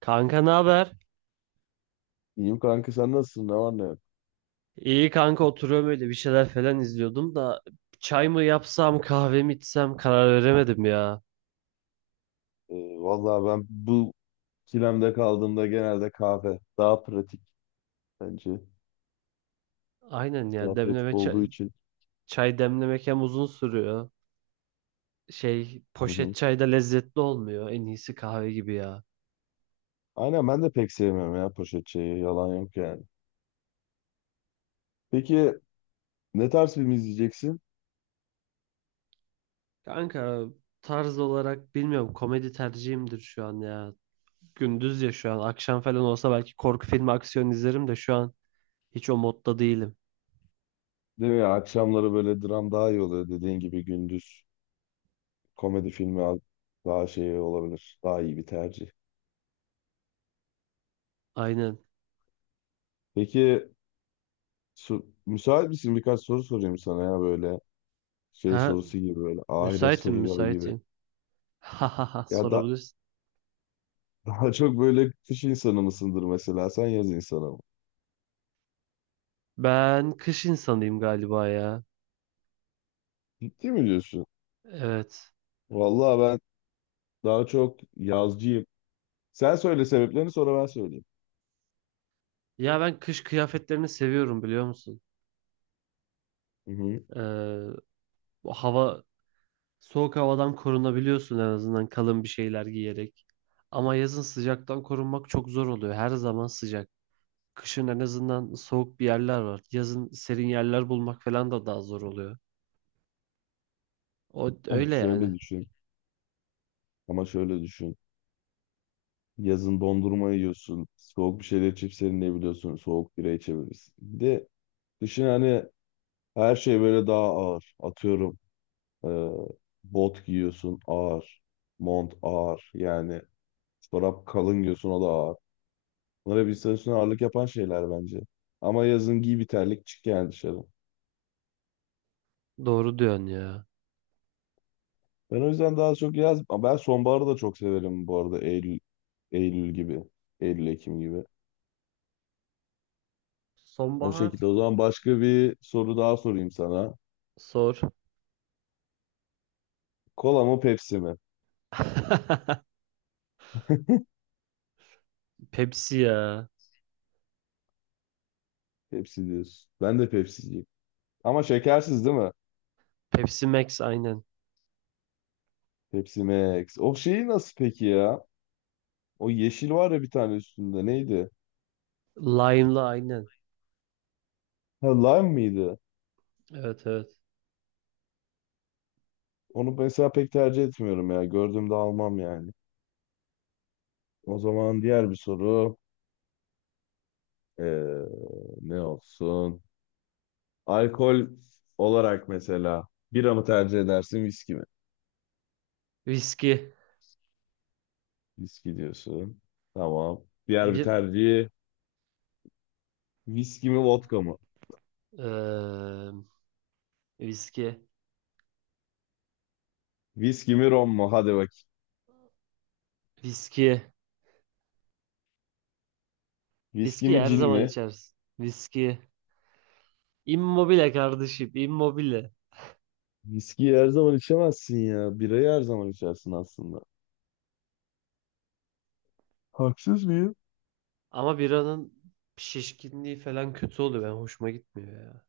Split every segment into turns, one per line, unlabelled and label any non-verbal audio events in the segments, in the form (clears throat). Kanka ne haber?
İyiyim kanka sen nasılsın? Ne var ne yok?
İyi kanka oturuyorum öyle bir şeyler falan izliyordum da çay mı yapsam kahve mi içsem karar veremedim ya.
Ee, Vallahi ben bu ikilemde kaldığımda genelde kahve daha pratik bence.
Aynen
Daha
ya
pratik
demleme çay,
olduğu için.
çay demlemek hem uzun sürüyor. Şey
Hı
poşet
hı.
çay da lezzetli olmuyor. En iyisi kahve gibi ya.
Aynen ben de pek sevmiyorum ya poşet çayı. Yalan yok yani. Peki ne tarz film izleyeceksin?
Kanka tarz olarak bilmiyorum komedi tercihimdir şu an ya. Gündüz ya şu an akşam falan olsa belki korku filmi aksiyon izlerim de şu an hiç o modda değilim.
Değil mi ya? Akşamları böyle dram daha iyi oluyor dediğin gibi gündüz. Komedi filmi al- Daha şey olabilir. Daha iyi bir tercih.
Aynen.
Peki müsait misin? Birkaç soru sorayım sana ya böyle şey
Ha
sorusu gibi böyle ahiret
müsaitim
soruları gibi.
müsaitim. (laughs) Ha
Ya da
sorabilirsin.
daha çok böyle kış insanı mısındır mesela? Sen yaz insanı mı?
Ben kış insanıyım galiba ya.
Ciddi mi diyorsun?
Evet.
Vallahi ben daha çok yazcıyım. Sen söyle sebeplerini sonra ben söyleyeyim.
Ya ben kış kıyafetlerini seviyorum biliyor musun?
Hı hı.
Ee, Bu hava soğuk havadan korunabiliyorsun en azından kalın bir şeyler giyerek. Ama yazın sıcaktan korunmak çok zor oluyor. Her zaman sıcak. Kışın en azından soğuk bir yerler var. Yazın serin yerler bulmak falan da daha zor oluyor. O
Oh,
öyle
şöyle
yani.
düşün. Ama şöyle düşün. Yazın dondurma yiyorsun. Soğuk bir şeyler içip serinleyebiliyorsun. Soğuk bira içebilirsin. Bir de kışın hani her şey böyle daha ağır. Atıyorum e, bot giyiyorsun ağır. Mont ağır. Yani çorap kalın giyiyorsun o da ağır. Bunlar bir üstüne ağırlık yapan şeyler bence. Ama yazın giy bir terlik çık yani dışarı.
Doğru diyorsun ya.
Ben o yüzden daha çok yaz. Ben sonbaharı da çok severim bu arada Eylül, Eylül gibi. Eylül, Ekim gibi. O
Sonbahar.
şekilde. O zaman başka bir soru daha sorayım sana.
Sor.
Kola mı Pepsi mi?
(laughs) Pepsi ya.
Pepsi diyorsun. Ben de Pepsi'ciyim. Ama şekersiz değil mi?
Pepsi Max aynen.
Pepsi Max. O şeyi nasıl peki ya? O yeşil var ya bir tane üstünde. Neydi?
Lime'lı aynen.
Ha, lime mıydı?
Evet, evet.
Onu mesela pek tercih etmiyorum ya. Gördüğümde almam yani. O zaman diğer bir soru. Ee, Ne olsun? Alkol olarak mesela bira mı tercih edersin, viski mi?
Viski.
Viski diyorsun. Tamam. Diğer bir
Bir
tercihi viski mi, vodka mı?
eee, viski.
Viski mi, rom mu? Hadi bak.
Viski.
Viski
Viski
mi,
her
cin
zaman
mi?
içersin. Viski. Immobile kardeşim. Immobile.
Viskiyi her zaman içemezsin ya. Birayı her zaman içersin aslında. Haksız mıyım?
Ama biranın şişkinliği falan kötü oluyor. Ben hoşuma gitmiyor ya.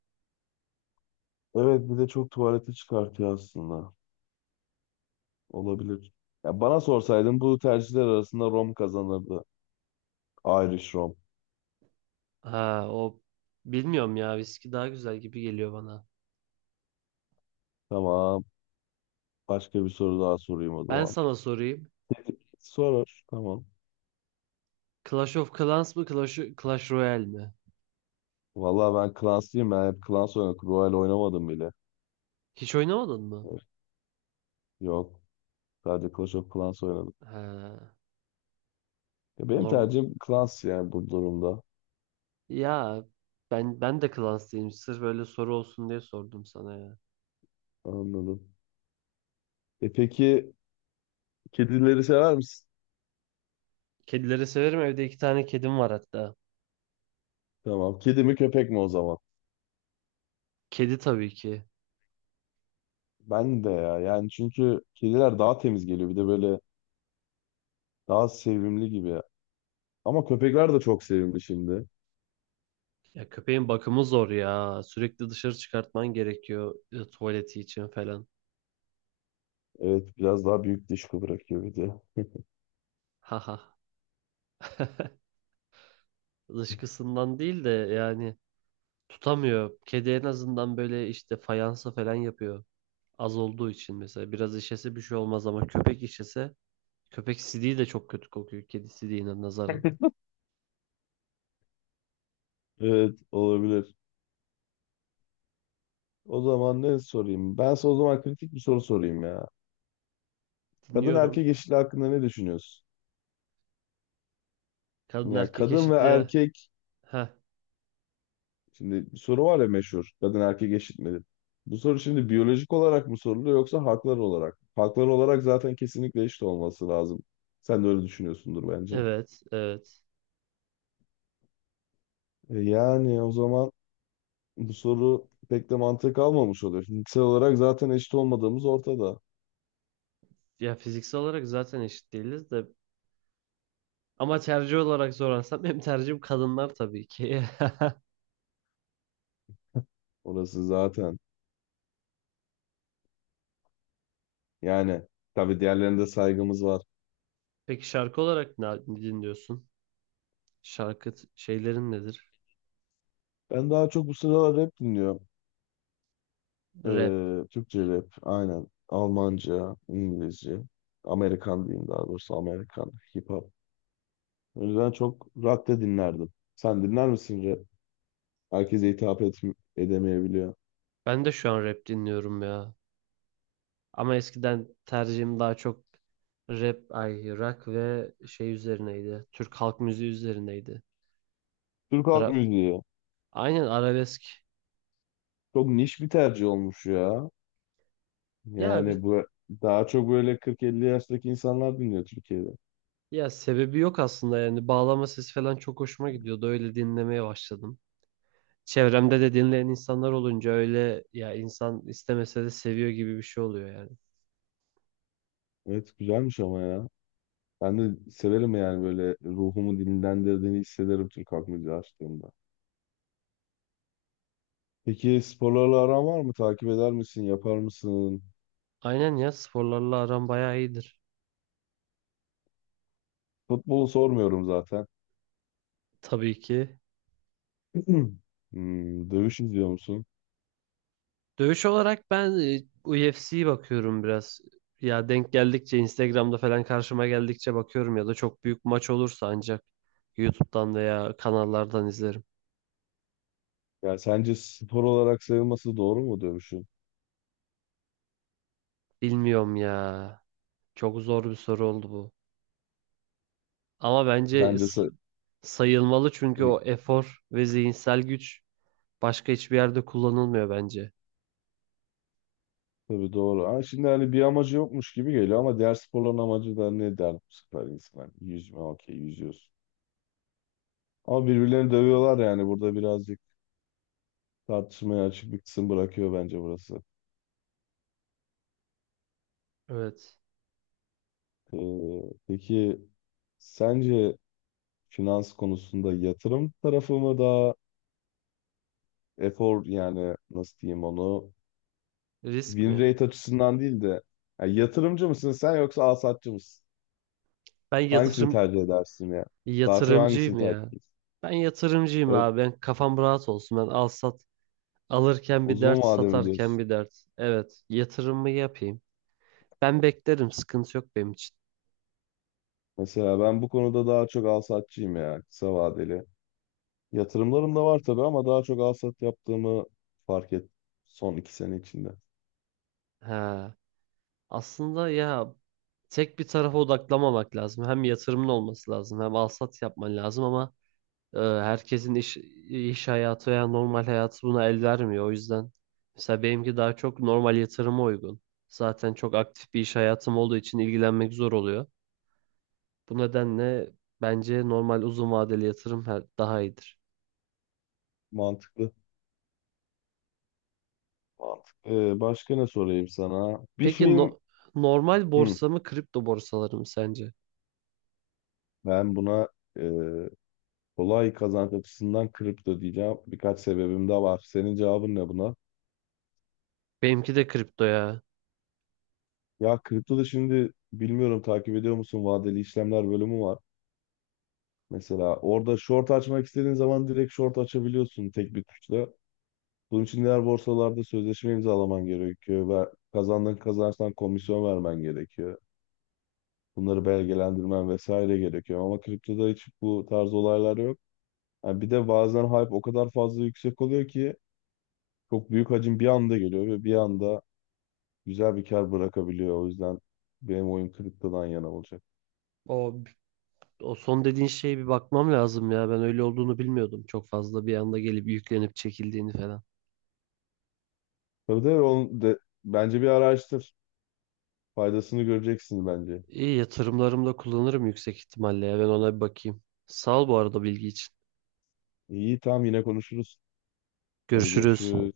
Evet, bir de çok tuvalete çıkartıyor aslında. Olabilir. Ya bana sorsaydın bu tercihler arasında rom kazanırdı. Irish rom.
Ha o bilmiyorum ya. Viski daha güzel gibi geliyor bana.
Tamam. Başka bir soru daha sorayım o
Ben
zaman.
sana sorayım.
Soror. Tamam.
Clash of Clans mı Clash Royale mi?
Vallahi ben Clans'lıyım. Ben hep Clans oynadım. Royal oynamadım bile.
Hiç oynamadın mı?
Yok. Sadece Clash of Clans oynadım.
Ha,
Ya benim
norm
tercihim Clans yani bu durumda.
ya ben de Clans'tayım. Sırf böyle soru olsun diye sordum sana ya.
Anladım. E peki kedileri sever misin?
Kedileri severim. Evde iki tane kedim var hatta.
Tamam. Kedi mi köpek mi o zaman?
Kedi tabii ki.
Ben de ya. Yani çünkü kediler daha temiz geliyor. Bir de böyle daha sevimli gibi. Ama köpekler de çok sevimli şimdi.
Ya köpeğin bakımı zor ya. Sürekli dışarı çıkartman gerekiyor tuvaleti için falan.
Evet biraz daha büyük dışkı bırakıyor bir de.
Haha. Dışkısından değil de yani tutamıyor. Kedi en azından böyle işte fayansa falan yapıyor. Az olduğu için mesela biraz işese bir şey olmaz ama köpek işese köpek sidiği de çok kötü kokuyor kedi sidiğine nazaran.
Evet olabilir. O zaman ne sorayım? Ben size o zaman kritik bir soru sorayım ya. Kadın
Dinliyorum.
erkek eşitliği hakkında ne düşünüyorsun?
Kadın
Yani
erkek
kadın ve
eşitliği.
erkek
Heh.
şimdi bir soru var ya meşhur. Kadın erkek eşit midir? Bu soru şimdi biyolojik olarak mı soruluyor yoksa haklar olarak? Haklar olarak zaten kesinlikle eşit olması lazım. Sen de öyle düşünüyorsundur bence.
Evet, evet.
E yani o zaman bu soru pek de mantık almamış oluyor. Fiziksel olarak zaten eşit olmadığımız ortada.
Ya fiziksel olarak zaten eşit değiliz de ama tercih olarak sorarsam (laughs) benim tercihim kadınlar tabii ki.
Orası zaten. Yani tabii diğerlerine de saygımız var.
(laughs) Peki şarkı olarak ne dinliyorsun? Şarkı t- şeylerin nedir?
Ben daha çok bu sıralar rap dinliyorum.
Rap.
Türkçe rap, aynen. Almanca, İngilizce, Amerikan diyeyim daha doğrusu Amerikan hip hop. O yüzden çok rock da dinlerdim. Sen dinler misin rap? Herkese hitap et Edemeyebiliyor.
Ben de şu an rap dinliyorum ya. Ama eskiden tercihim daha çok rap, ay rock ve şey üzerineydi. Türk halk müziği üzerineydi.
Türk halk
Ara,
müziği
aynen arabesk.
çok niş bir tercih olmuş ya.
Ya bir
Yani bu daha çok böyle 40-50 yaştaki insanlar dinliyor Türkiye'de.
ya sebebi yok aslında yani bağlama sesi falan çok hoşuma gidiyordu. Öyle dinlemeye başladım. Çevremde de dinleyen insanlar olunca öyle ya insan istemese de seviyor gibi bir şey oluyor yani.
Evet güzelmiş ama ya. Ben de severim yani böyle ruhumu dinlendirdiğini hissederim Türk halk müziği açtığımda. Peki sporlarla aran var mı? Takip eder misin? Yapar mısın?
Aynen ya sporlarla aram bayağı iyidir.
Futbolu sormuyorum zaten.
Tabii ki.
(clears throat) Dövüş izliyor musun?
Dövüş olarak ben UFC'ye bakıyorum biraz. Ya denk geldikçe Instagram'da falan karşıma geldikçe bakıyorum ya da çok büyük maç olursa ancak YouTube'dan veya kanallardan izlerim.
Ya sence spor olarak sayılması doğru mu dövüşün?
Bilmiyorum ya. Çok zor bir soru oldu bu. Ama bence
Bence
is-
sa-
sayılmalı çünkü
Hı,
o efor ve zihinsel güç başka hiçbir yerde kullanılmıyor bence.
tabii doğru. Ama şimdi hani bir amacı yokmuş gibi geliyor ama diğer sporların amacı da ne der bu sefer insan? Yüzme, okey, yüzüyorsun. Ama birbirlerini dövüyorlar yani burada birazcık tartışmaya açık bir kısım bırakıyor bence burası.
Evet.
Ee, peki sence finans konusunda yatırım tarafı mı daha efor yani nasıl diyeyim onu
Risk
Win
mi?
rate açısından değil de ya yatırımcı mısın sen yoksa alsatçı mısın?
Ben
Hangisini
yatırım
tercih edersin ya? Daha çok hangisini
yatırımcıyım
tercih
ya.
edersin?
Ben yatırımcıyım
Evet,
abi. Ben kafam rahat olsun. Ben al sat alırken bir
uzun
dert,
vadeli
satarken
diyorsun.
bir dert. Evet, yatırımımı yapayım. Ben beklerim. Sıkıntı yok benim için.
Mesela ben bu konuda daha çok alsatçıyım ya kısa vadeli. Yatırımlarım da var tabii ama daha çok alsat yaptığımı fark ettim son 2 sene içinde.
Ha. Aslında ya tek bir tarafa odaklamamak lazım. Hem yatırımın olması lazım, hem al sat yapman lazım ama herkesin iş hayatı veya normal hayatı buna el vermiyor. O yüzden mesela benimki daha çok normal yatırıma uygun. Zaten çok aktif bir iş hayatım olduğu için ilgilenmek zor oluyor. Bu nedenle bence normal uzun vadeli yatırım her- daha iyidir.
Mantıklı. Mantıklı. Başka ne sorayım sana? Bir
Peki
film
no- normal
Hı,
borsa mı kripto borsaları mı sence?
Ben buna e, kolay kazanç açısından kripto diyeceğim. Birkaç sebebim de var. Senin cevabın ne buna?
Benimki de kripto ya.
Ya kriptoda şimdi bilmiyorum takip ediyor musun vadeli işlemler bölümü var. Mesela orada short açmak istediğin zaman direkt short açabiliyorsun tek bir tuşla. Bunun için diğer borsalarda sözleşme imzalaman gerekiyor ve kazandığın kazançtan komisyon vermen gerekiyor. Bunları belgelendirmen vesaire gerekiyor ama kriptoda hiç bu tarz olaylar yok. Ha, bir de bazen hype o kadar fazla yüksek oluyor ki çok büyük hacim bir anda geliyor ve bir anda güzel bir kar bırakabiliyor. O yüzden benim oyun kriptodan yana olacak.
O, o son dediğin şeye bir bakmam lazım ya. Ben öyle olduğunu bilmiyordum çok fazla. Bir anda gelip yüklenip çekildiğini falan.
Tabii tabii bence bir araştır. Faydasını göreceksin bence.
İyi yatırımlarımda kullanırım yüksek ihtimalle ya. Ben ona bir bakayım. Sağ ol bu arada bilgi için.
İyi tamam yine konuşuruz. Hadi
Görüşürüz.
görüşürüz.